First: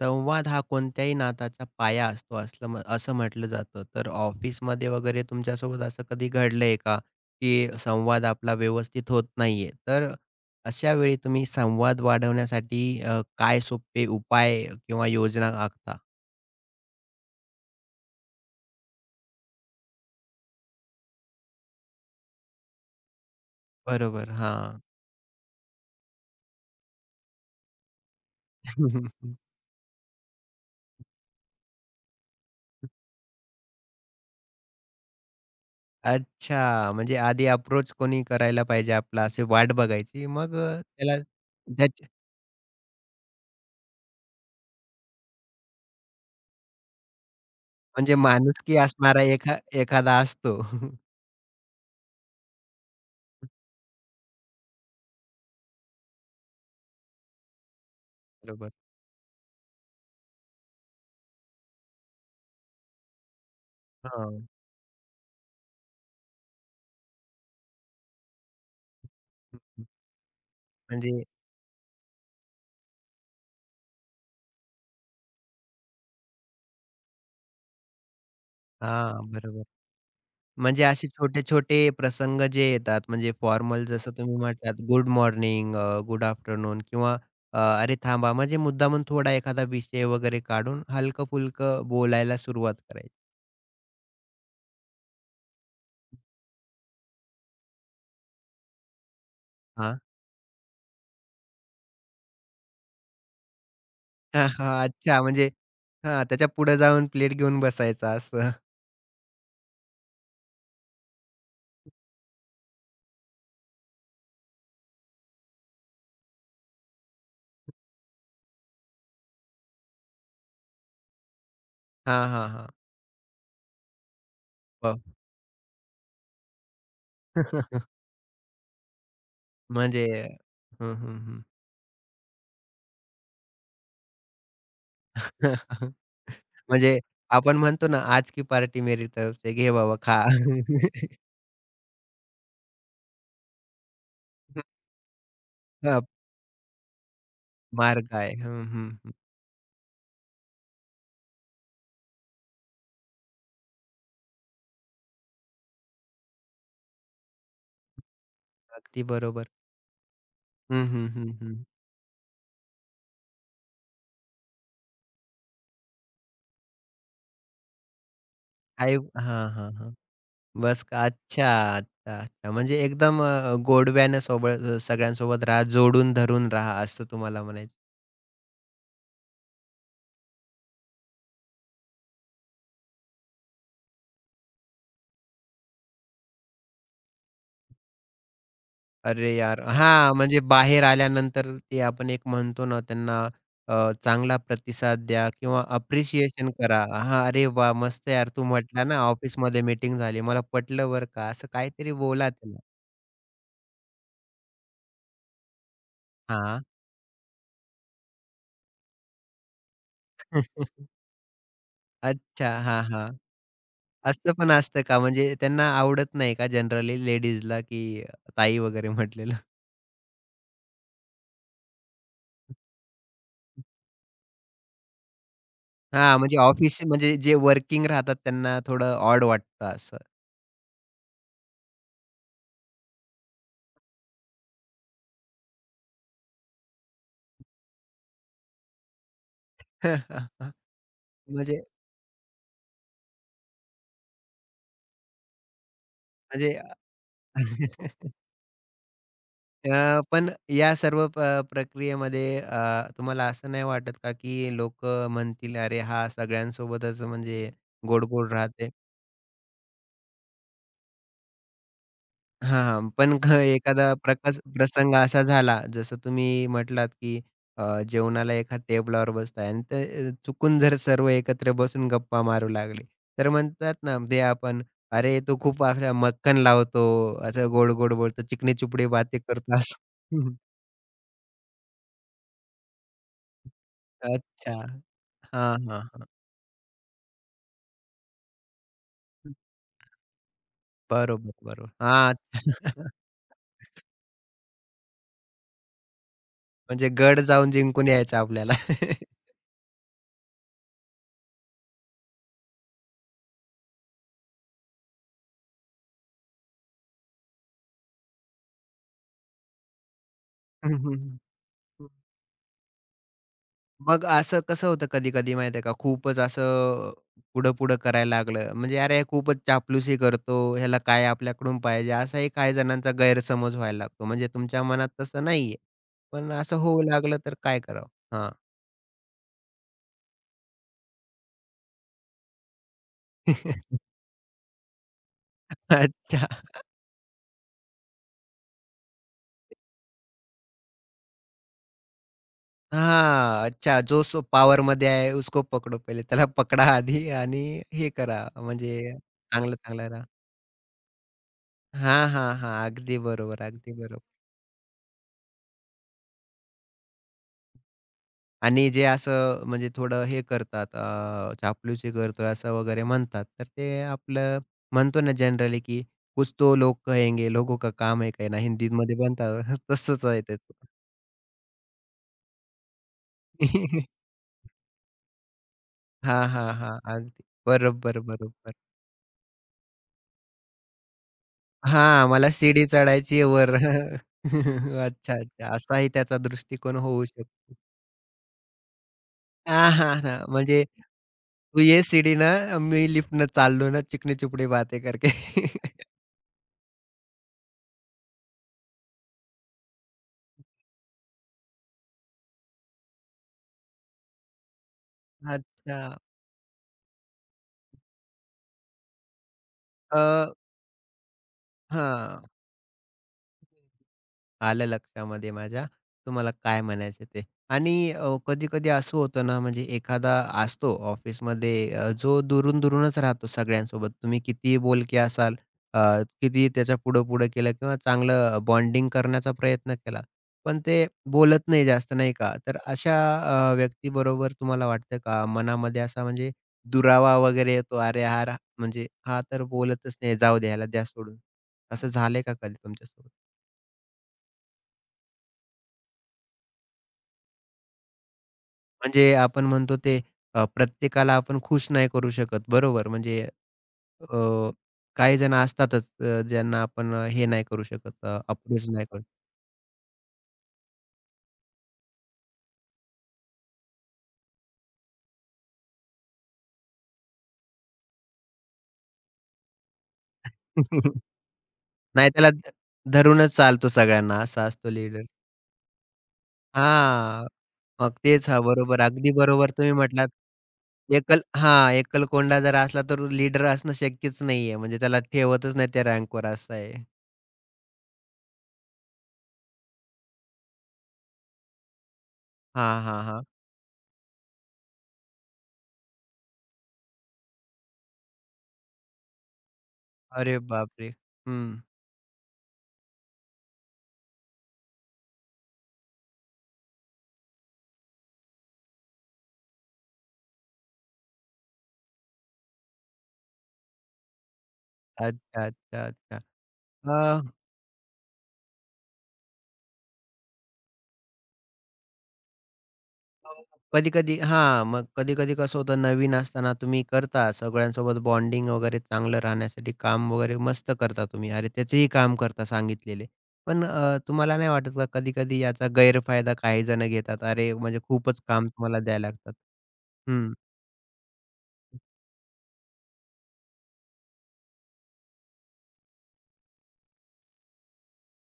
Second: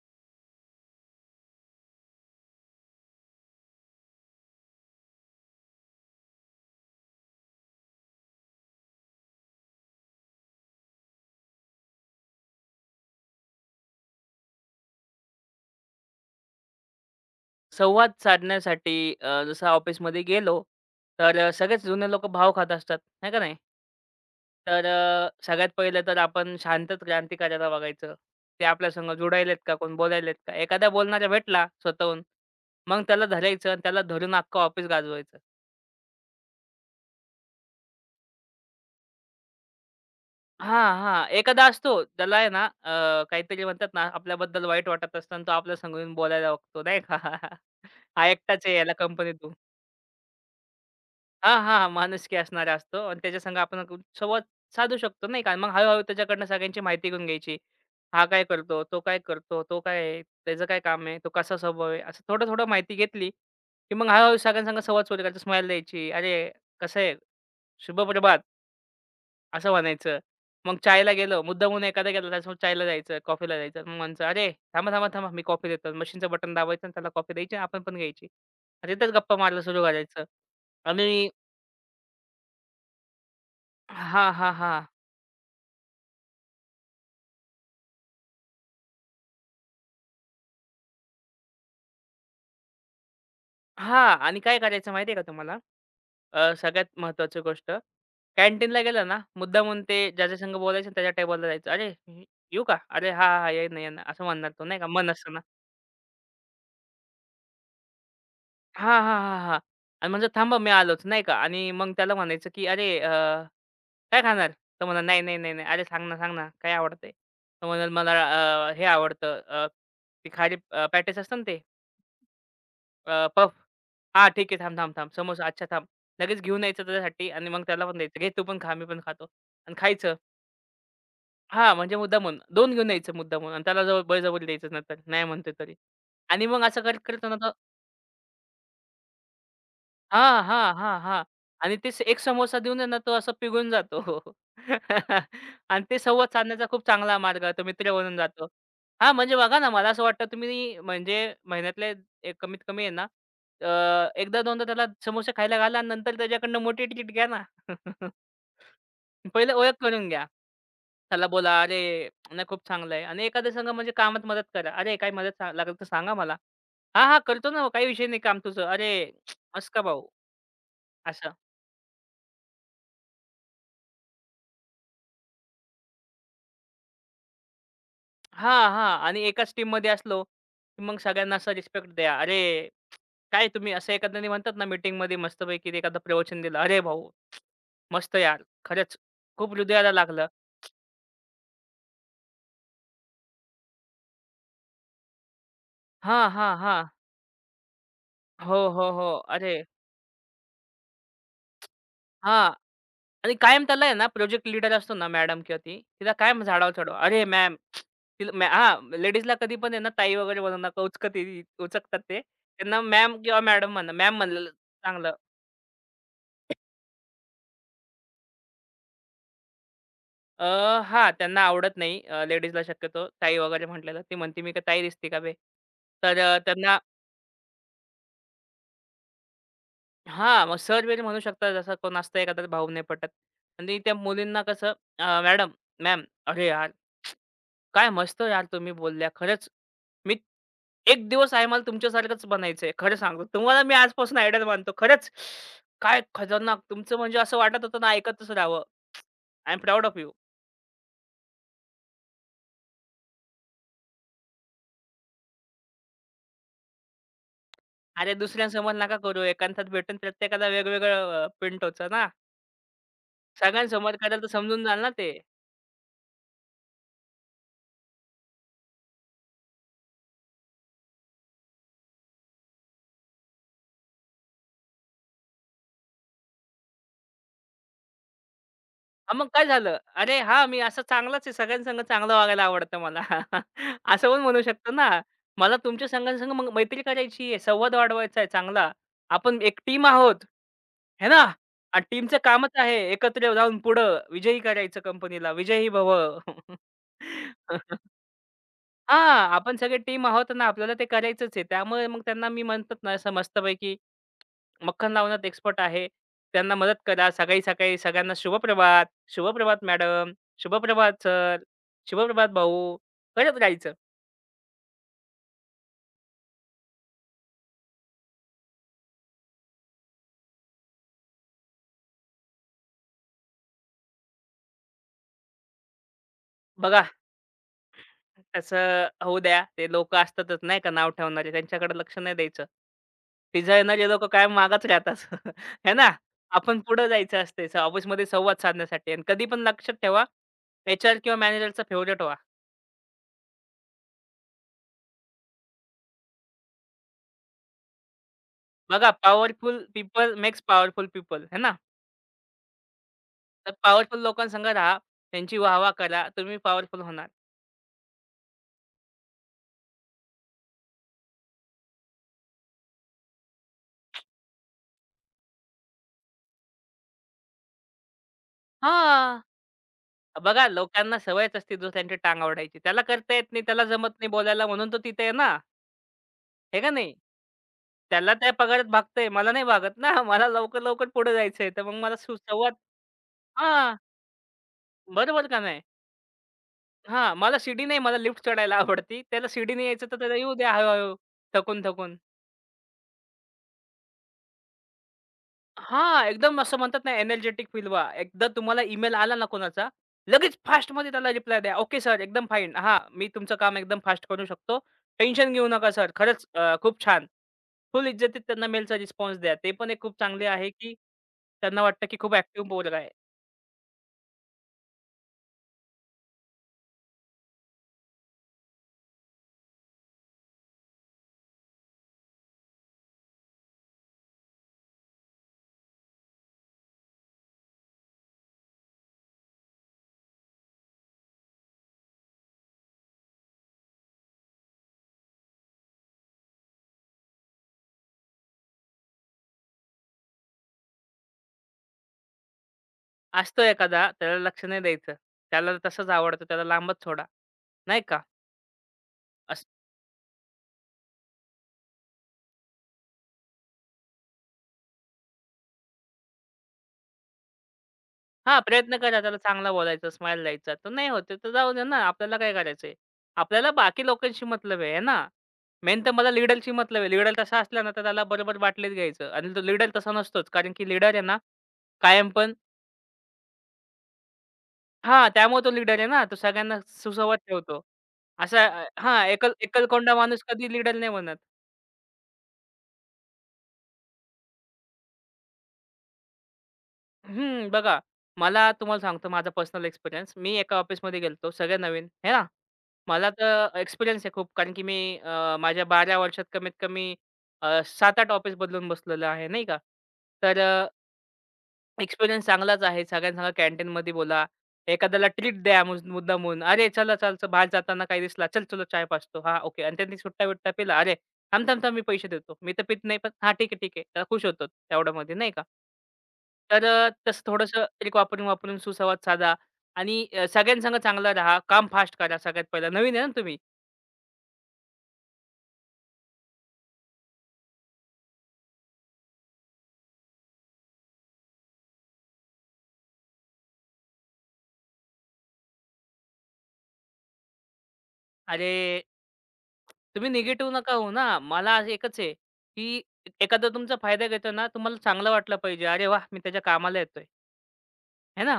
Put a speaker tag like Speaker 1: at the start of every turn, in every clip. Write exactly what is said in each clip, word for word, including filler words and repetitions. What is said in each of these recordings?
Speaker 1: संवाद हा कोणत्याही नाताचा पाया असतो असलं म्ह- असं म्हटलं जातं. तर ऑफिसमध्ये वगैरे तुमच्यासोबत असं कधी घडलंय का की संवाद आपला व्यवस्थित होत नाहीये? तर अशा वेळी तुम्ही संवाद वाढवण्यासाठी अ, काय सोपे उपाय किंवा योजना आखता?
Speaker 2: संवाद साधण्यासाठी अ, जसं ऑफिसमध्ये गेलो, तर अ, सगळेच जुने लोक भाव खात असतात, आहे का नाही?
Speaker 1: बरोबर, हां.
Speaker 2: तर अ, सगळ्यात पहिलं तर आपण शांतच क्रांती करायला बघायचं. ते आपल्यासंग जोडायलेत का? कोण बोलायलेत का? एखादा बोलणारा भेटला स्वतःहून, मग त्याला धरायचं आणि त्याला धरून अख्खं ऑफिस गाजवायचं.
Speaker 1: अच्छा, म्हणजे आधी अप्रोच कोणी करायला पाहिजे आपला अशी वाट बघायची. मग अ,
Speaker 2: हां,
Speaker 1: त्याला
Speaker 2: हां. एखादा असतो
Speaker 1: त्याची
Speaker 2: त्याला आहे ना अ, काहीतरी म्हणतात ना आपल्याबद्दल वाईट वाटत असतं तो आपल्या संग येऊन बोलायला बघतो, नाही का?
Speaker 1: म्हणजे
Speaker 2: हा एकटाच आहे
Speaker 1: माणुसकी
Speaker 2: याला
Speaker 1: असणारा
Speaker 2: कंपनीत
Speaker 1: एखा एखादा असतो.
Speaker 2: हां, हां. माणुसकी असणारा असतो आणि त्याच्यासंग आपण कु- संवाद साधू शकतो नाही का. मग हळू त्याच्याकडनं सगळ्यांची माहिती घेऊन घ्यायची. हा काय
Speaker 1: बरोबर.
Speaker 2: करतो? तो काय करतो? तो काय आहे? त्याचं काय काम आहे? तो कसा स्वभाव आहे? असं थोडं-थोडं माहिती घेतली, की मग हळू-हळू
Speaker 1: हां.
Speaker 2: सगळ्यांसंग संवाद सुरू करायचा. स्माईल द्यायची. "अरे, कसं आहे? शुभ प्रभात" असं म्हणायचं. मग चायला
Speaker 1: म्हणजे
Speaker 2: गेलो, मुद्दामून एखादा गेला त्याच्यासोबत चायला जायचं, कॉफीला जायचं. मग म्हणायचं, "अरे, थांबा, थांबा, थांबा मी कॉफी देतो." मशीनचं बटन दाबायचं आणि त्याला कॉफी द्यायची आपण पण घ्यायची. आणि तिथेच
Speaker 1: हां,
Speaker 2: गप्पा मारायला
Speaker 1: बरोबर.
Speaker 2: सुरू करायचं.
Speaker 1: म्हणजे असे
Speaker 2: आणि
Speaker 1: छोटे-छोटे प्रसंग जे येतात म्हणजे फॉर्मल जसं
Speaker 2: हां,
Speaker 1: तुम्ही
Speaker 2: हां,
Speaker 1: म्हटलात
Speaker 2: हां.
Speaker 1: Good morning uh, good afternoon किंवा अ, अरे थांबा म्हणजे मुद्दामून थोडा एखादा विषय वगैरे काढून हलकं-फुलकं बोलायला सुरुवात करायची.
Speaker 2: हां आणि काय करायचं माहिती आहे का तुम्हाला? अ, सगळ्यात महत्त्वाची गोष्ट, कॅन्टीनला गेलं ना, मुद्दामून
Speaker 1: हां.
Speaker 2: ते ज्याच्या संग बोलायचं त्याच्या टेबलला जायचं. "अरे, हे- येऊ का? अरे, हां, हां, येईन, येईन." असं
Speaker 1: हां,
Speaker 2: म्हणणार तो नाही का,
Speaker 1: हां.
Speaker 2: मन
Speaker 1: अच्छा
Speaker 2: असताना.
Speaker 1: म्हणजे हां, त्याच्या पुढे जाऊन प्लेट घेऊन बसायचा असं.
Speaker 2: हां, हां, हां, हां. आणि म्हणजे "थांबा, मी आलोच." नाही का? आणि मग त्याला म्हणायचं की "अरे, अ, काय खाणार?" तो म्हणणार, "नाही, नाही, नाही, नाही." "अरे, सांग ना, सांग ना, काय आवडतंय?" तो म्हणेल, "मला अ, हे आवडतं, अ, ते खारी अ, असतं ना ते."
Speaker 1: हां, हां, हां.
Speaker 2: अ, पफ. हां, ठीक आहे. थांब, थांब,
Speaker 1: हो.
Speaker 2: थांब. समोसा. अच्छा थांब. लगेच घेऊन यायचं त्याच्यासाठी आणि मग त्याला पण द्यायचं. "घे तू पण खा, मी पण खातो." आणि
Speaker 1: म्हणजे
Speaker 2: खायचं.
Speaker 1: हं, हं, हं.
Speaker 2: हां, म्हणजे मुद्दामून दोन घेऊन यायचं मुद्दामून आणि त्याला जवळ बळजबरी द्यायचं नंतर नाही म्हणतोय तरी. आणि मग असं करत
Speaker 1: म्हणजे
Speaker 2: करत
Speaker 1: आपण म्हणतो ना, आज की पार्टी मेरी तरफ से घे बाबा खा.
Speaker 2: हां, हां, हां, हां. आणि ते स- एक समोसा देऊन आहे ना, तो असा पिघून जातो. आणि ते
Speaker 1: हां.
Speaker 2: संवाद साधण्याचा खूप चांगला मार्ग आहे. तो मित्र
Speaker 1: मार्ग
Speaker 2: बनून
Speaker 1: आहे.
Speaker 2: जातो.
Speaker 1: हं, हं, हं.
Speaker 2: हां, म्हणजे बघा ना, मला असं वाटतं तुम्ही म्हणजे महिन्यातले एक कमीत कमी आहे ना, अ, एकदा दोनदा त्याला समोसे खायला घाला आणि नंतर त्याच्याकडनं मोठी ट्रीट घ्या ना.
Speaker 1: अगदी बरोबर.
Speaker 2: पहिलं ओळख करून घ्या.
Speaker 1: हं, हं,
Speaker 2: त्याला
Speaker 1: हं,
Speaker 2: बोला,
Speaker 1: हं.
Speaker 2: "अरे, नाही खूप चांगलं आहे." आणि एखाद्या संग म्हणजे कामात मदत करा. "अरे, काही मदत सा लागेल तर सांगा मला." "हां, हां, करतो ना. काही विषय नाही. काम तुझं."
Speaker 1: आई
Speaker 2: "अरे,
Speaker 1: हां, हां,
Speaker 2: मस्त का
Speaker 1: हां.
Speaker 2: भाऊ."
Speaker 1: बस का.
Speaker 2: असं.
Speaker 1: अच्छा, अच्छा, अच्छा. म्हणजे एकदम अ, गोडव्यानं सोबत सगळ्यांसोबत राहा, जोडून धरून राहा असं तुम्हाला म्हणायचं.
Speaker 2: हां, हां. आणि एकाच टीममध्ये असलो, की मग सगळ्यांना असा रिस्पेक्ट द्या. "अरे, काय तुम्ही?" असं एखाद्याने म्हणतात ना मीटिंगमध्ये मस्तपैकी एखादं प्रवचन दिलं. "अरे भाऊ, मस्त यार. खरंच
Speaker 1: अरे
Speaker 2: खूप
Speaker 1: यार!
Speaker 2: हृदयाला
Speaker 1: हां,
Speaker 2: लागलं."
Speaker 1: म्हणजे बाहेर आल्यानंतर ते आपण एक म्हणतो ना त्यांना अ, चांगला प्रतिसाद द्या किंवा
Speaker 2: हां,
Speaker 1: अप्रिशिएशन
Speaker 2: हां,
Speaker 1: करा.
Speaker 2: हां.
Speaker 1: हां, "अरे वाह! मस्त यार तू
Speaker 2: हो,
Speaker 1: म्हटला
Speaker 2: हो,
Speaker 1: ना
Speaker 2: हो. अरे
Speaker 1: ऑफिसमध्ये मीटिंग झाली. मला पटलं बरं का." असं काहीतरी बोला
Speaker 2: हां.
Speaker 1: त्याला.
Speaker 2: आणि कायम त्याला आहे ना प्रोजेक्ट लीडर असतो ना मॅडम किंवा ती, तिला कायम
Speaker 1: हां.
Speaker 2: झाडावर चढवा. "अरे मॅम." तिला मॅ हां, लेडीजला कधी पण आहे ना ताई वगैरे बनवू नका. उचकत उचकतात ते.
Speaker 1: अच्छा. हां,
Speaker 2: त्यांना
Speaker 1: हां.
Speaker 2: मॅम किंवा मॅडम म्हणा. मॅम
Speaker 1: असं
Speaker 2: म्हणलेलं
Speaker 1: पण असतं का?
Speaker 2: चांगलं.
Speaker 1: म्हणजे त्यांना आवडत नाही का जनरली लेडीजला, की ताई वगैरे म्हटलेलं?
Speaker 2: अ, हां, त्यांना आवडत नाही लेडीजला शक्यतो ताई वगैरे म्हटलेलं. ती म्हणते, "मी काय ताई दिसते का बे?" तर
Speaker 1: हां, म्हणजे
Speaker 2: अ, त्यांना
Speaker 1: ऑफिस म्हणजे जे वर्किंग राहतात त्यांना थोडं ऑड वाटतं असं.
Speaker 2: हां, मग सर-बिर म्हणू शकतात. जसं कोण असतं एखादा भाऊ नाही पटत. आणि त्या मुलींना कसं अ, "मॅडम, मॅम, अरे यार, काय मस्त यार तुम्ही बोलल्या. खरंच मी एक दिवस आहे
Speaker 1: म्हणजे
Speaker 2: मला तुमच्यासारखंच बनायचंय. खरं सांगतो. तुम्हाला मी आजपासून आयडॉल मानतो. खरंच काय
Speaker 1: म्हणजे
Speaker 2: खतरनाक तुमचं म्हणजे असं वाटत होतं ना ऐकतच राहावं. I am proud of
Speaker 1: uh,
Speaker 2: you."
Speaker 1: पण या सर्व प प्रक्रियेमध्ये अ, तुम्हाला असं नाही वाटत का, की लोक म्हणतील, "अरे, हा सगळ्यांसोबतच म्हणजे
Speaker 2: अरे
Speaker 1: गोड-गोड राहते?"
Speaker 2: दुसऱ्यांसमोर नका करू. एकांतात भेटून प्रत्येकाला वेगवेगळं अ, पिंटोचं ना.
Speaker 1: हां, हां. पण घ एखादा
Speaker 2: सगळ्यांसमोर कराल तर
Speaker 1: प्रकास
Speaker 2: समजून जाल ना
Speaker 1: प्रसंग
Speaker 2: ते.
Speaker 1: असा झाला, जसं तुम्ही म्हटलात, की अ, जेवणाला एका टेबलावर बसताय आणि ते अ, चुकून जर सर्व एकत्र बसून गप्पा मारू लागले, तर म्हणतात ना, ते आपण, "अरे, तो खूप असा मक्कन लावतो, असं गोड-गोड बोलतो, चिकनी-चुपडी
Speaker 2: हां,
Speaker 1: बातें
Speaker 2: मग काय
Speaker 1: करतो."
Speaker 2: झालं?
Speaker 1: असं.
Speaker 2: अरे
Speaker 1: हं.
Speaker 2: हां, मी असा चांगलाच आहे. सगळ्यांसंग चांगलं वागायला आवडतं मला. असं पण म्हणू
Speaker 1: अच्छा.
Speaker 2: शकतो ना. मला
Speaker 1: हां, हां,
Speaker 2: तुमच्या
Speaker 1: हां.
Speaker 2: संघासंग मग मैत्री करायची आहे, संवाद वाढवायचा आहे चांगला. आपण एक टीम आहोत. है ना?
Speaker 1: बरोबर, बरोबर.
Speaker 2: आणि
Speaker 1: हां.
Speaker 2: टीमचं कामच आहे एकत्र जाऊन पुढं विजयी करायचं कंपनीला. विजयी भव.
Speaker 1: म्हणजे गड जाऊन जिंकून यायचं आपल्याला.
Speaker 2: हां, आपण सगळे टीम आहोत ना, आपल्याला ते करायचंच आहे. त्यामुळे मग त्यांना मी म्हणतात ना, असं मस्तपैकी मक्खन लावण्यात एक्सपर्ट आहे. त्यांना मदत करा. सकाळी-सकाळी सगळ्यांना शुभप्रभात, शुभप्रभात मॅडम,
Speaker 1: हं, हं,
Speaker 2: शुभप्रभात सर,
Speaker 1: हं.
Speaker 2: शुभप्रभात भाऊ करत राहायचं.
Speaker 1: मग असं कसं होतं कधी-कधी माहिती आहे का, खूपच असं पुढं-पुढं करायला लागलं. म्हणजे "अरे, हे खूपच चापलुसी करतो, ह्याला काय आपल्याकडून पाहिजे?" असाही काही जणांचा गैरसमज व्हायला लागतो. म्हणजे तुमच्या मनात तसं नाहीये, पण असं होऊ
Speaker 2: बघा
Speaker 1: लागलं तर काय करावं? हां.
Speaker 2: तसं होऊ द्या. ते लोकं असतातच नाही का नाव ठेवणारे त्यांच्याकडे लक्ष नाही द्यायचं. पिझ्झा येणारे लोकं कायम मागच राहतात. आहे ना?
Speaker 1: अच्छा.
Speaker 2: आपण पुढे जायचं असते स- ऑफिसमध्ये संवाद साधण्यासाठी आणि कधी पण लक्षात ठेवा एचआर किंवा मॅनेजरचा फेव्हरेट व्हा.
Speaker 1: हां. अच्छा. जो सो पॉवरमध्ये आहे, उसको पकडो पहिले. त्याला पकडा आधी आणि हे करा म्हणजे
Speaker 2: बघा पॉवरफुल
Speaker 1: चांगलं-चांगलं राहा.
Speaker 2: पीपल मेक्स पॉवरफुल पीपल, है ना?
Speaker 1: हां, हां, हां. अगदी बरोबर,
Speaker 2: तर
Speaker 1: अगदी
Speaker 2: पॉवरफुल
Speaker 1: बरोबर.
Speaker 2: लोकांसंग राहा. त्यांची वाह-वाह करा. तुम्ही पॉवरफुल होणार.
Speaker 1: आणि जे असं म्हणजे थोडं हे करतात अ, चापलूसी करतोय असं वगैरे म्हणतात, तर ते आपलं म्हणतो ना जनरली की कुछ तो लोग कहेंगे, लोगों का काम है कहना हिंदीमध्ये
Speaker 2: हां,
Speaker 1: म्हणतात तसंच आहे
Speaker 2: बघा
Speaker 1: त्याचं.
Speaker 2: लोकांना सवयच असते दुसऱ्यांची टांग ओढायची. त्याला करता येत नाही, त्याला जमत नाही बोलायला म्हणून तो तिथे आहे ना,
Speaker 1: हां, हां,
Speaker 2: आहे का
Speaker 1: हां.
Speaker 2: नाही?
Speaker 1: अगदी. बरोबर,
Speaker 2: त्याला त्या
Speaker 1: बरोबर.
Speaker 2: पगारात भागतंय, मला नाही भागत ना. मला लवकर-लवकर पुढे जायचंय. तर मग मला
Speaker 1: हां, मला
Speaker 2: सुसंवाद
Speaker 1: शिडी चढायची आहे वर.
Speaker 2: हां,
Speaker 1: अच्छा,
Speaker 2: बरोबर का
Speaker 1: अच्छा.
Speaker 2: नाही?
Speaker 1: असाही त्याचा दृष्टिकोन होऊ
Speaker 2: हां, मला
Speaker 1: शकतो.
Speaker 2: शिडी नाही, मला लिफ्ट चढायला आवडती. त्याला शिडीने
Speaker 1: हां,
Speaker 2: यायचं
Speaker 1: हां,
Speaker 2: तर
Speaker 1: हां.
Speaker 2: त्याला येऊ द्या
Speaker 1: म्हणजे
Speaker 2: हळू
Speaker 1: तू ये
Speaker 2: थकून-थकून.
Speaker 1: सीडीनं, मी लिफ्टनं चाललो ना, चिकनी चुपडी बातें करके.
Speaker 2: हां, एकदम असं म्हणतात ना एनर्जेटिक फील व्हा. एकदा तुम्हाला ईमेल आला ना कोणाचा, लगेच फास्टमध्ये त्याला रिप्लाय द्या. ओके सर, एकदम फाईन. हां, मी तुमचं काम एकदम फास्ट करू शकतो. टेन्शन घेऊ नका
Speaker 1: अच्छा.
Speaker 2: सर. खरंच अ, खूप छान. फुल इज्जतीत त्यांना मेलचा रिस्पॉन्स द्या. ते पण एक खूप चांगले आहे, की त्यांना वाटतं, की खूप
Speaker 1: हां,
Speaker 2: ॲक्टिव्ह पोरगा आहे.
Speaker 1: आलं लक्षामध्ये माझ्या तुम्हाला काय म्हणायचं ते. आणि अ, कधी-कधी असं होतं ना, म्हणजे एखादा असतो ऑफिसमध्ये अ, जो दुरून-दुरूनच राहतो सगळ्यांसोबत. तुम्ही कितीही बोलके असाल, अ, कितीही त्याच्या पुढं-पुढं केलं किंवा चांगलं बॉन्डिंग करण्याचा प्रयत्न केला, पण ते बोलत नाही जास्त, नाही का? तर अशा अ, व्यक्तीबरोबर तुम्हाला वाटतं का मनामध्ये असा म्हणजे दुरावा वगैरे येतो, "अरे, हा रा म्हणजे हा तर बोलतच नाही, जाऊ दे, ह्याला द्या सोडून." असं झालंय का कधी तुमच्यासोबत?
Speaker 2: असतो एखादा त्याला लक्ष नाही द्यायचं. त्याला तसंच आवडतं, त्याला लांबच सोडा, नाही का?
Speaker 1: म्हणजे आपण म्हणतो ते अ, प्रत्येकाला आपण खुश नाही करू शकत. बरोबर. म्हणजे अ, काही जण असतातच अ, ज्यांना आपण अ, हे नाही करू शकत अ,
Speaker 2: हा,
Speaker 1: अप्रोच
Speaker 2: प्रयत्न
Speaker 1: नाही
Speaker 2: करा
Speaker 1: करू
Speaker 2: त्याला चांगला बोलायचा, स्माईल द्यायचा. तो नाही होत आहे तर जाऊ दे ना. आपल्याला काय करायचंय? आपल्याला बाकी लोकांशी मतलब आहे, आहे ना? मेन तर मला लीडरशी मतलब आहे. लीडर तसा असला ना, तर त्याला बरोबर बाटलीत घ्यायचं आणि तो लीडर तसा नसतोच. कारण की लीडर आहे ना, कायम
Speaker 1: नाही त्याला
Speaker 2: पण
Speaker 1: ध धरूनच चालतो सगळ्यांना असा असतो लीडर.
Speaker 2: हां, त्यामुळे तो लीडर आहे ना, तो सगळ्यांना सुसंवाद
Speaker 1: हां.
Speaker 2: ठेवतो.
Speaker 1: मग तेच हां,
Speaker 2: असा अ,
Speaker 1: बरोबर.
Speaker 2: हां,
Speaker 1: अगदी
Speaker 2: एकल
Speaker 1: बरोबर तुम्ही
Speaker 2: एकलकोंडा
Speaker 1: म्हटलात.
Speaker 2: माणूस कधी लीडर नाही बनत.
Speaker 1: एकल हां, एकलकोंडा जर असला तर लीडर असणं शक्यच नाहीये. म्हणजे त्याला ठेवतच नाही त्या रँकवर असं आहे.
Speaker 2: हं, बघा मला तुम्हाला सांगतो माझा पर्सनल एक्सपिरियन्स. मी एका ऑफिसमध्ये गेलो सगळे नवीन, आहे ना?
Speaker 1: हां, हां,
Speaker 2: मला
Speaker 1: हां.
Speaker 2: तर एक्सपिरियन्स आहे खूप. कारण की मी अ, माझ्या बारा वर्षात कमीत कमी अ, सात आठ ऑफिस बदलून बसलेलं आहे, नाही का. तर
Speaker 1: अरे
Speaker 2: अ,
Speaker 1: बापरे! हं.
Speaker 2: एक्सपिरियन्स चांगलाच आहे. सगळ्यांसंग कॅन्टीनमध्ये बोला. एखाद्याला ट्रीट द्या मुस मुद्दामून. "अरे, चला चल चल, बाहेर जाताना काही दिसला. चल, चलो चाय पाजतो." हां, ओके. आणि त्यांनी सुट्टा-बिट्टा पिला. "अरे, थांब, थांब, थांब, मी पैसे देतो." "मी तर पित नाही, पण हां, ठीक आहे, ठीक आहे." तर खुश होतो तेवढ्यामध्ये, नाही का.
Speaker 1: अच्छा, अच्छा, अच्छा.
Speaker 2: तर अ, तसं थोडंसं ट्रिक वापरून-वापरून सुसंवाद साधा आणि अ, सगळ्यांसंग चांगला राहा. काम फास्ट करा सगळ्यात पहिला. नवीन आहे ना तुम्ही.
Speaker 1: कधी-कधी हां, मग कधी-कधी कसं होतं नवीन असताना तुम्ही करता सगळ्यांसोबत बॉन्डिंग वगैरे चांगलं राहण्यासाठी काम वगैरे मस्त करता तुम्ही. अरे, त्याचेही काम करता सांगितलेले. पण अ, तुम्हाला नाही वाटत का कधी-कधी याचा गैरफायदा काही जण घेतात? अरे, म्हणजे खूपच काम
Speaker 2: अरे,
Speaker 1: तुम्हाला द्यायला लागतात.
Speaker 2: तुम्ही
Speaker 1: हं.
Speaker 2: निगेटिव्ह नका होऊ ना. मला असं एकच आहे, की एखादा तुमचा फायदा घेतो ना, तुम्हाला चांगलं वाटलं पाहिजे. "अरे वाह! मी त्याच्या कामाला येतोय." है ना?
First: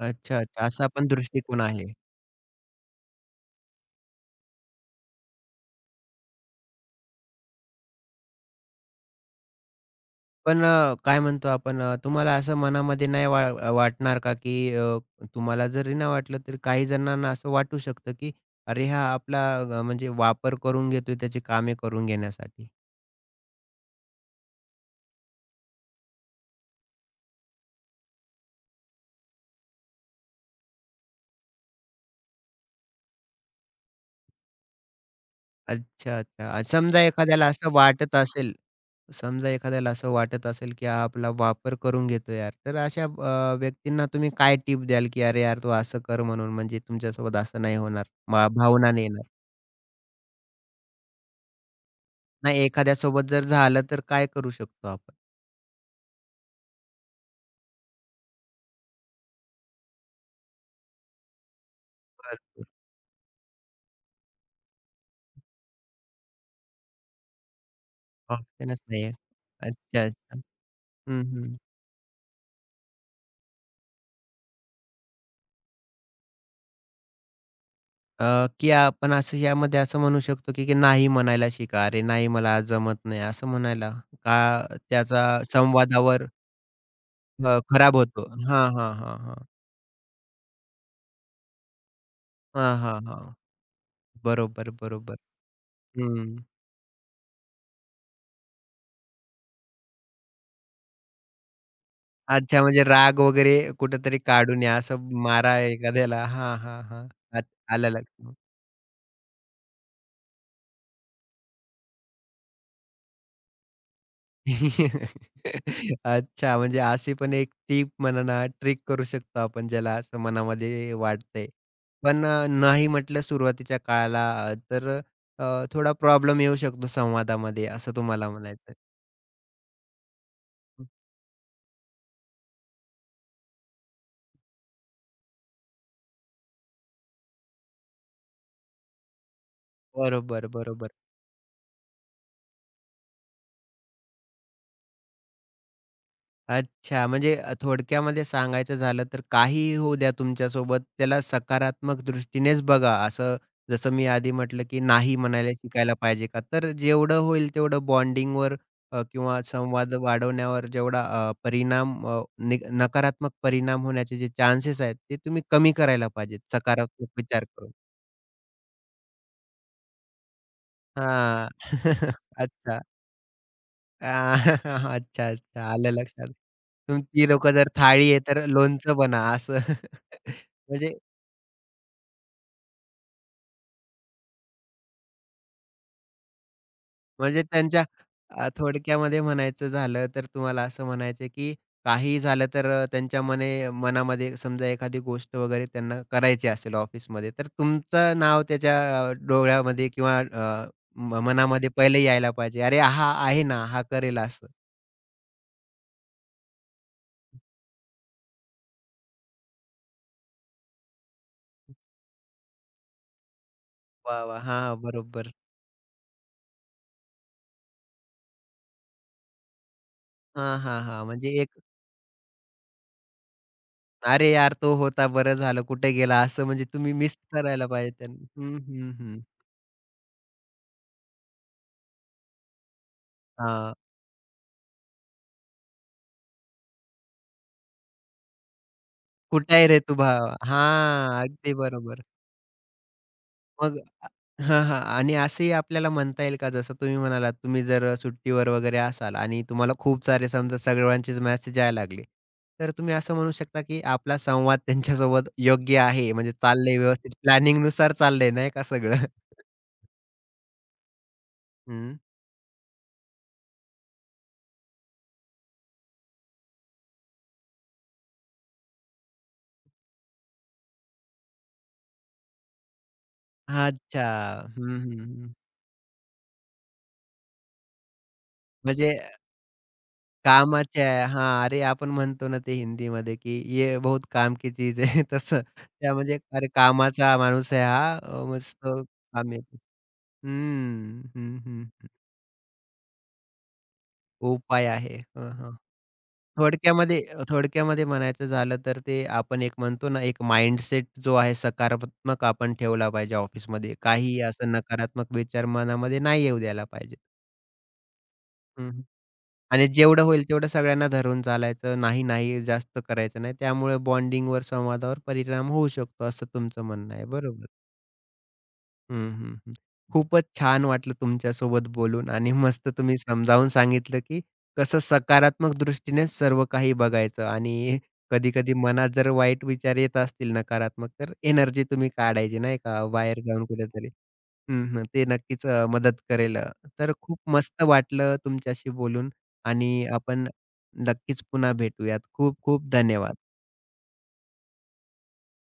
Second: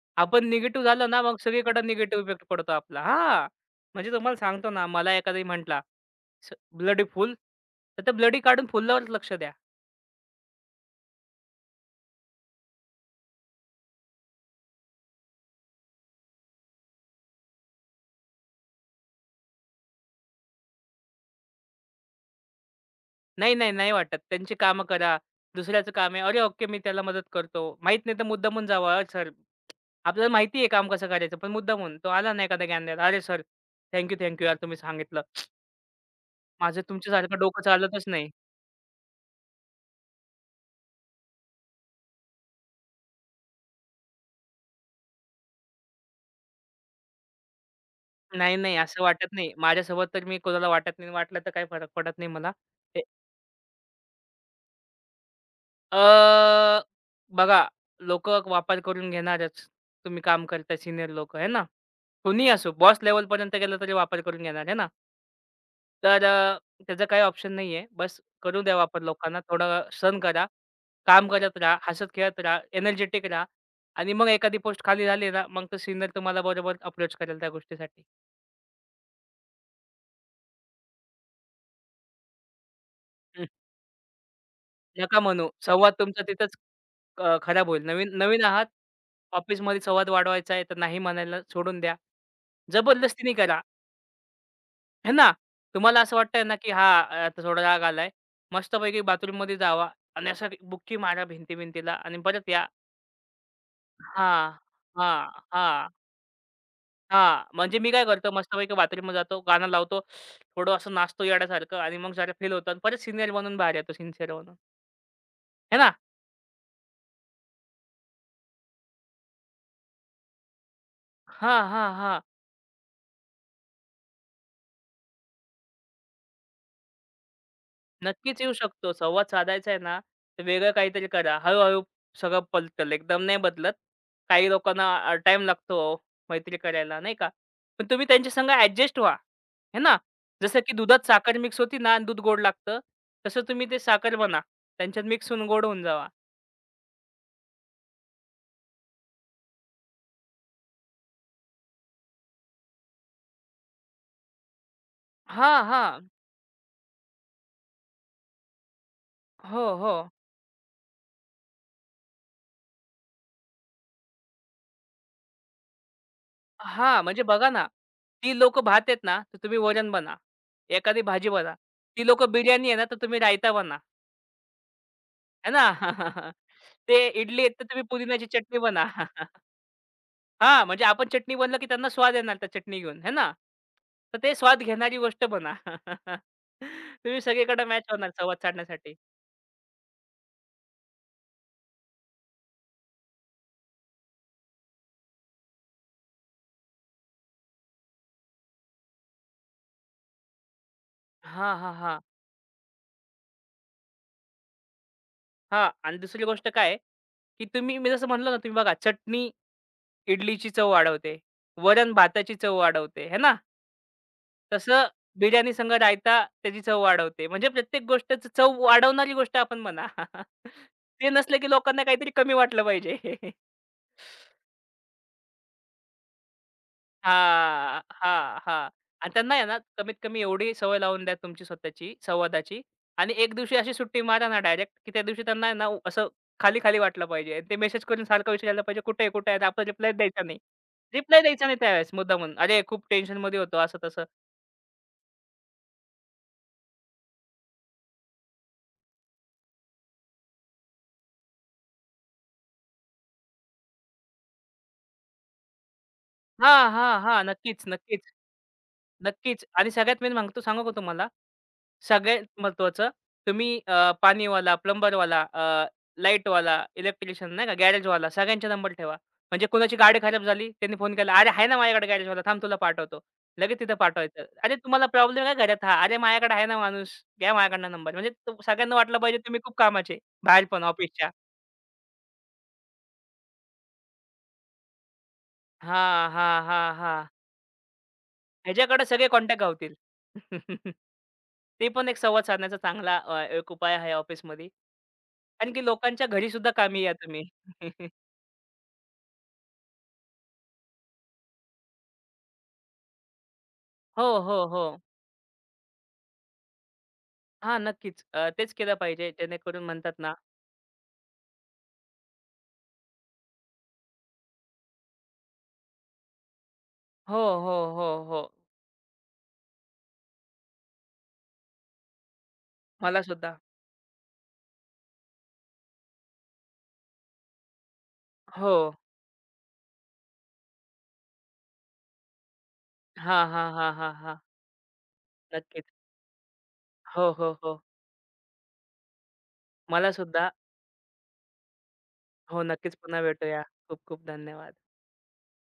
Speaker 1: अच्छा,
Speaker 2: आपण
Speaker 1: अच्छा.
Speaker 2: निगेटिव्ह
Speaker 1: असा
Speaker 2: झालो
Speaker 1: पण
Speaker 2: ना, मग
Speaker 1: दृष्टिकोन
Speaker 2: सगळीकडे
Speaker 1: आहे.
Speaker 2: निगेटिव्ह इफेक्ट पडतो आपला. हां, म्हणजे तुम्हाला सांगतो ना, मला एखादा म्हटला, ब्लडी फूल." तर ते ब्लडी काढून फुललावरच लक्ष द्या.
Speaker 1: पण अ, काय म्हणतो आपण अ, तुम्हाला असं मनामध्ये नाही वा वाटणार का, की अ, तुम्हाला जरी नाही वाटलं, तरी काही जणांना असं वाटू शकतं, की अरे, हा आपला अ, म्हणजे वापर करून घेतोय त्याची कामे करून घेण्यासाठी.
Speaker 2: नाही, नाही, नाही वाटत. त्यांची कामं करा. दुसऱ्याचं काम आहे. "अरे, ओके, मी त्याला मदत करतो." माहीत नाही तर मुद्दामून जावा, "सर आपल्याला माहिती आहे काम कसं करायचं, पण मुद्दामून. तो आला ना एखादा ज्ञान द्यायला, "अरे sir, thank you, thank you यार तुम्ही सांगितलं.
Speaker 1: अच्छा, अच्छा. अ,
Speaker 2: माझं
Speaker 1: समजा
Speaker 2: तुमच्यासारखं
Speaker 1: एखाद्याला
Speaker 2: डोकं
Speaker 1: असं
Speaker 2: चालतच
Speaker 1: वाटत
Speaker 2: नाही."
Speaker 1: असेल, समजा एखाद्याला असं वाटत असेल, की हा आपला वापर करून घेतो यार, तर अशा अ, व्यक्तींना तुम्ही काय टिप द्याल, की "अरे यार, तू असं कर" म्हणून म्हणजे तुमच्यासोबत असं नाही होणार, मा
Speaker 2: नाही, नाही
Speaker 1: भावना
Speaker 2: असं
Speaker 1: नाही येणार.
Speaker 2: वाटत नाही. माझ्यासोबत तर मी कोणाला वाटत नाही. वाटलं तर काही फरक पडत नाही मला.
Speaker 1: नाही
Speaker 2: ते
Speaker 1: एखाद्यासोबत जर झालं, तर काय करू शकतो आपण?
Speaker 2: अ, बघा लोकं वापर करून घेणारच. तुम्ही काम करताय सीनियर लोकं, आहे ना? कोणीही असो बॉस लेव्हलपर्यंत गेलं तरी वापर करून घेणार, आहे ना? तर अ, त्याचं काही ऑप्शन नाहीये. बस करू द्या
Speaker 1: ऑप्शनच
Speaker 2: वापर
Speaker 1: नाहीये.
Speaker 2: लोकांना. थोडं
Speaker 1: अच्छा,
Speaker 2: सहन
Speaker 1: अच्छा.
Speaker 2: करा.
Speaker 1: हं,
Speaker 2: काम करत
Speaker 1: हं.
Speaker 2: राहा, हसत-खेळत राहा, एनर्जेटिक राहा आणि मग एखादी पोस्ट खाली झाली ना, मग तो सीनियर तुम्हाला बरोबर अप्रोच करेल त्या गोष्टीसाठी.
Speaker 1: अ, की आपण असं यामध्ये असं म्हणू शकतो, की की नाही म्हणायला शिका. "अरे, नाही मला आज जमत नाही,"
Speaker 2: हं.
Speaker 1: असं म्हणायला. का
Speaker 2: नका
Speaker 1: त्याचा
Speaker 2: म्हणू. संवाद तुमचा
Speaker 1: संवादावर
Speaker 2: तिथंच अ,
Speaker 1: अ,
Speaker 2: खराब होईल.
Speaker 1: खराब
Speaker 2: नवीन
Speaker 1: होतो.
Speaker 2: नवीन
Speaker 1: हां,
Speaker 2: आहात.
Speaker 1: हां, हां, हां.
Speaker 2: ऑफिसमध्ये संवाद वाढवायचा आहे, तर नाही म्हणायला सोडून द्या.
Speaker 1: हां, हां, हां.
Speaker 2: जबरदस्तीने करा,
Speaker 1: बरोबर,
Speaker 2: है
Speaker 1: बरोबर.
Speaker 2: ना? तुम्हाला असं
Speaker 1: हं.
Speaker 2: वाटतंय ना, की हां, आता थोडा राग आलाय. मस्तपैकी बाथरूममध्ये जावा आणि असं बुक्की मारा भिंती-भिंतीला आणि परत
Speaker 1: अच्छा,
Speaker 2: या.
Speaker 1: म्हणजे राग वगैरे कुठेतरी
Speaker 2: हां,
Speaker 1: काढू नये, असं
Speaker 2: हां,
Speaker 1: मारा
Speaker 2: हां,
Speaker 1: एखाद्याला. हां, हां, हां. आत
Speaker 2: हां. म्हणजे मी
Speaker 1: आलं
Speaker 2: काय करतो
Speaker 1: लक्षात.
Speaker 2: मस्तपैकी बाथरूमला जातो, गाणं लावतो, थोडं असं नाचतो येड्यासारखं आणि मग जरा फील होतं आणि परत सिनियर बनून बाहेर येतो सिन्सिअर बनून. है ना?
Speaker 1: अच्छा, म्हणजे अशी पण एक टीप म्हणा ना, ट्रिक करू शकतो आपण ज्याला असं मनामध्ये वाटतंय.
Speaker 2: हां, हां, हां.
Speaker 1: पण अ, नाही म्हटलं सुरुवातीच्या काळाला अ, तर अ, थोडा प्रॉब्लेम येऊ शकतो संवादामध्ये असं तुम्हाला
Speaker 2: नक्कीच येऊ
Speaker 1: म्हणायचंय.
Speaker 2: शकतो. संवाद साधायचा आहे ना, तर वेगळं काहीतरी करा. हळू-हळू सगळं पलटेल. एकदम नाही बदलत. काही लोकांना अ, लागतो मैत्री करायला नाही का? पण तुम्ही त्यांच्या संग ॲडजस्ट व्हा. है ना?
Speaker 1: बरोबर,
Speaker 2: जसं की
Speaker 1: बरोबर.
Speaker 2: दुधात साखर मिक्स होती ना आणि दूध गोड लागतं, तसं तुम्ही ते साखर बना. त्यांच्यात मिक्स होऊन गोड होऊन जावा.
Speaker 1: अच्छा, म्हणजे अ, थोडक्यामध्ये सांगायचं झालं तर काहीही होऊ द्या तुमच्यासोबत, त्याला सकारात्मक दृष्टीनेच बघा. असं जसं मी आधी म्हटलं, की नाही म्हणायला
Speaker 2: हां,
Speaker 1: शिकायला
Speaker 2: हां.
Speaker 1: पाहिजे का? तर जेवढं होईल तेवढं बॉन्डिंगवर अ, किंवा
Speaker 2: हो, हो.
Speaker 1: संवाद वाढवण्यावर जेवढा अ, परिणाम अ, नि नकारात्मक परिणाम होण्याचे जे चान्सेस आहेत, ते तुम्ही कमी करायला पाहिजेत
Speaker 2: हां,
Speaker 1: सकारात्मक
Speaker 2: म्हणजे
Speaker 1: विचार
Speaker 2: बघा ना,
Speaker 1: करून.
Speaker 2: ती लोकं भात आहेत ना, तर तुम्ही वरण बना. एखादी भाजी
Speaker 1: हां.
Speaker 2: बना. ती लोकं बिर्याणी आहे
Speaker 1: अच्छा.
Speaker 2: ना, तर तुम्ही रायता बना.
Speaker 1: आ, अच्छा,
Speaker 2: है
Speaker 1: अच्छा.
Speaker 2: ना?
Speaker 1: आलं लक्षात. तुम
Speaker 2: ते
Speaker 1: ती
Speaker 2: इडली
Speaker 1: लोकं
Speaker 2: आहेत, तर
Speaker 1: जर
Speaker 2: तुम्ही
Speaker 1: थाळी आहे
Speaker 2: पुदिन्याची
Speaker 1: तर
Speaker 2: चटणी बना.
Speaker 1: लोणचं बना असं.
Speaker 2: हां, म्हणजे
Speaker 1: म्हणजे
Speaker 2: आपण चटणी बनलं, की त्यांना स्वाद येणार त्या चटणी घेऊन, है ना? तर ते स्वाद घेणारी गोष्ट बना. तुम्ही
Speaker 1: म्हणजे
Speaker 2: सगळीकडे मॅच
Speaker 1: त्यांच्या
Speaker 2: होणार संवाद
Speaker 1: अ,
Speaker 2: साधण्यासाठी.
Speaker 1: थोडक्यामध्ये म्हणायचं झालं तर तुम्हाला असं म्हणायचं की काही झालं तर अ, त्यांच्या मने मनामध्ये समजा एखादी गोष्ट वगैरे त्यांना करायची असेल ऑफिसमध्ये, तर तुमचं नाव त्याच्या अ, डोळ्यामध्ये किंवा अ, म
Speaker 2: हां,
Speaker 1: मनामध्ये
Speaker 2: हां, हां.
Speaker 1: पहिले यायला पाहिजे. "अरे, हा आहे ना, हा करेल." असं.
Speaker 2: हां आणि दुसरी गोष्ट काय आहे, की तुम्ही मी जसं म्हणलं ना, तुम्ही बघा चटणी इडलीची चव वाढवते. वरण भाताची चव वाढवते, है ना?
Speaker 1: वाह, वाह! हां,
Speaker 2: तसं
Speaker 1: बरोबर.
Speaker 2: बिर्याणी संग रायता त्याची चव वाढवते. म्हणजे प्रत्येक गोष्टच चव वाढवणारी गोष्ट आपण म्हणा.
Speaker 1: हां, हां, हां.
Speaker 2: ते
Speaker 1: म्हणजे
Speaker 2: नसलं की लोकांना काहीतरी कमी वाटलं पाहिजे.
Speaker 1: अरे यार! तो होता बरं झालं कुठे गेला? असं म्हणजे तुम्ही मिस करायला
Speaker 2: हां,
Speaker 1: पाहिजे त्यांना.
Speaker 2: हां,
Speaker 1: हं,
Speaker 2: हां.
Speaker 1: हं,
Speaker 2: आणि
Speaker 1: हं.
Speaker 2: त्यांना आहे ना, कमीत कमी एवढी सवय लावून द्या तुमची स्वतःची संवादाची आणि एक दिवशी अशी
Speaker 1: हां.
Speaker 2: सुट्टी मारा ना डायरेक्ट, की त्या दिवशी त्यांना आहे ना असं खाली-खाली वाटलं पाहिजे. आणि ते मेसेज करून सारखा विचारायला पाहिजे, "कुठे आहे? कुठे आहे?"
Speaker 1: कुठे
Speaker 2: आपण
Speaker 1: आहे रे
Speaker 2: रिप्लाय
Speaker 1: तू
Speaker 2: द्यायचा
Speaker 1: भावा?
Speaker 2: नाही. रिप्लाय
Speaker 1: हां,
Speaker 2: द्यायचा
Speaker 1: अगदी
Speaker 2: नाही त्यावेळेस
Speaker 1: बरोबर.
Speaker 2: मुद्दामून. "अरे, खूप टेन्शनमध्ये होतो,"
Speaker 1: मग
Speaker 2: असं तसं.
Speaker 1: हां, हां. आणि असंही आपल्याला म्हणता येईल का जसं तुम्ही म्हणालात तुम्ही जर सुट्टीवर वगैरे असाल आणि तुम्हाला खूप सारे समजा सगळ्यांचेच मेसेज यायला लागले. तर तुम्ही असं म्हणू शकता की आपला संवाद त्यांच्यासोबत योग्य आहे. म्हणजे
Speaker 2: हां,
Speaker 1: चाललंय
Speaker 2: हां,
Speaker 1: व्यवस्थित
Speaker 2: हां. नक्कीच,
Speaker 1: प्लॅनिंगनुसार
Speaker 2: नक्कीच.
Speaker 1: चाललंय नाही का सगळं?
Speaker 2: नक्कीच आणि सगळ्यात मेन सांगतो सांगू का तुम्हाला?
Speaker 1: हं.
Speaker 2: सगळ्यात महत्त्वाचं तुम्ही अ, पाणीवाला, प्लंबरवाला, अ, लाईटवाला, इलेक्ट्रिशियन नाही का, गॅरेजवाला सगळ्यांचे नंबर ठेवा. म्हणजे कुणाची गाडी खराब झाली, त्यांनी फोन केला, "अरे, आहे ना माझ्याकडे गॅरेजवाला, थांब तुला पाठवतो." लगेच तिथं
Speaker 1: अच्छा.
Speaker 2: पाठवायचं. "अरे,
Speaker 1: हं,
Speaker 2: तुम्हाला
Speaker 1: हं,
Speaker 2: प्रॉब्लेम
Speaker 1: हं.
Speaker 2: आहे घरात हा?" "अरे, माझ्याकडे आहे ना माणूस, घ्या माझ्याकडनं नंबर." म्हणजे तो- सगळ्यांना
Speaker 1: म्हणजे
Speaker 2: वाटलं पाहिजे तुम्ही खूप कामाचे, बाहेर पण
Speaker 1: कामाचे आहे.
Speaker 2: ऑफिसच्या.
Speaker 1: हां, अरे, आपण म्हणतो ना ते हिंदीमध्ये, की "ये बहुत काम की चीज है." तसं त्या
Speaker 2: हां,
Speaker 1: म्हणजे
Speaker 2: हां,
Speaker 1: अरे,
Speaker 2: हां, हां.
Speaker 1: कामाचा माणूस आहे हा. अ, मस्त
Speaker 2: ह्याच्याकडे सगळे
Speaker 1: काम
Speaker 2: कॉन्टॅक्ट
Speaker 1: येते.
Speaker 2: गावतील.
Speaker 1: हं, हं,
Speaker 2: ते पण
Speaker 1: हं.
Speaker 2: एक संवाद साधण्याचा चांगला अ, एक उपाय आहे ऑफिसमध्ये.
Speaker 1: उपाय आहे. हं,
Speaker 2: कारण
Speaker 1: हं.
Speaker 2: की लोकांच्या घरी सुद्धा कामी या
Speaker 1: थोडक्यामध्ये
Speaker 2: तुम्ही.
Speaker 1: थोडक्यामध्ये म्हणायचं झालं तर ते आपण एक म्हणतो ना, एक माइंडसेट जो आहे सकारात्मक आपण ठेवला पाहिजे ऑफिसमध्ये.
Speaker 2: हो,
Speaker 1: काहीही
Speaker 2: हो,
Speaker 1: असं
Speaker 2: हो.
Speaker 1: नकारात्मक विचार मनामध्ये नाही येऊ द्यायला पाहिजे.
Speaker 2: हां, नक्कीच. अ, तेच केलं पाहिजे जेणेकरून
Speaker 1: आणि
Speaker 2: म्हणतात
Speaker 1: जेवढं
Speaker 2: ना
Speaker 1: होईल तेवढं सगळ्यांना धरून चालायचं. नाही, नाही, जास्त करायचं नाही. त्यामुळे बॉन्डिंगवर, संवादावर परिणाम होऊ शकतो, असं तुमचं म्हणणं आहे.
Speaker 2: हो,
Speaker 1: बरोबर.
Speaker 2: हो, हो, हो.
Speaker 1: हं, हं, हं. खूपच छान वाटलं तुमच्यासोबत बोलून आणि मस्त तुम्ही
Speaker 2: मला सुद्धा.
Speaker 1: समजावून सांगितलं, की कसं सकारात्मक दृष्टीने सर्व काही बघायचं आणि
Speaker 2: हो.
Speaker 1: कधी-कधी मनात जर वाईट विचार येत असतील नकारात्मक, तर एनर्जी तुम्ही काढायची नाही का,
Speaker 2: हां,
Speaker 1: बाहेर
Speaker 2: हां,
Speaker 1: जाऊन
Speaker 2: हां,
Speaker 1: कुठेतरी.
Speaker 2: हां, हां.
Speaker 1: हं, हं. ते नक्कीच अ,
Speaker 2: नक्कीच.
Speaker 1: मदत करेल. अ, तर
Speaker 2: हो,
Speaker 1: खूप
Speaker 2: हो, हो.
Speaker 1: मस्त वाटलं तुमच्याशी बोलून आणि
Speaker 2: मला सुद्धा.
Speaker 1: आपण नक्कीच पुन्हा भेटूयात. खूप
Speaker 2: हो,
Speaker 1: खूप
Speaker 2: नक्कीच पुन्हा
Speaker 1: धन्यवाद.
Speaker 2: भेटूया. खूप खूप धन्यवाद.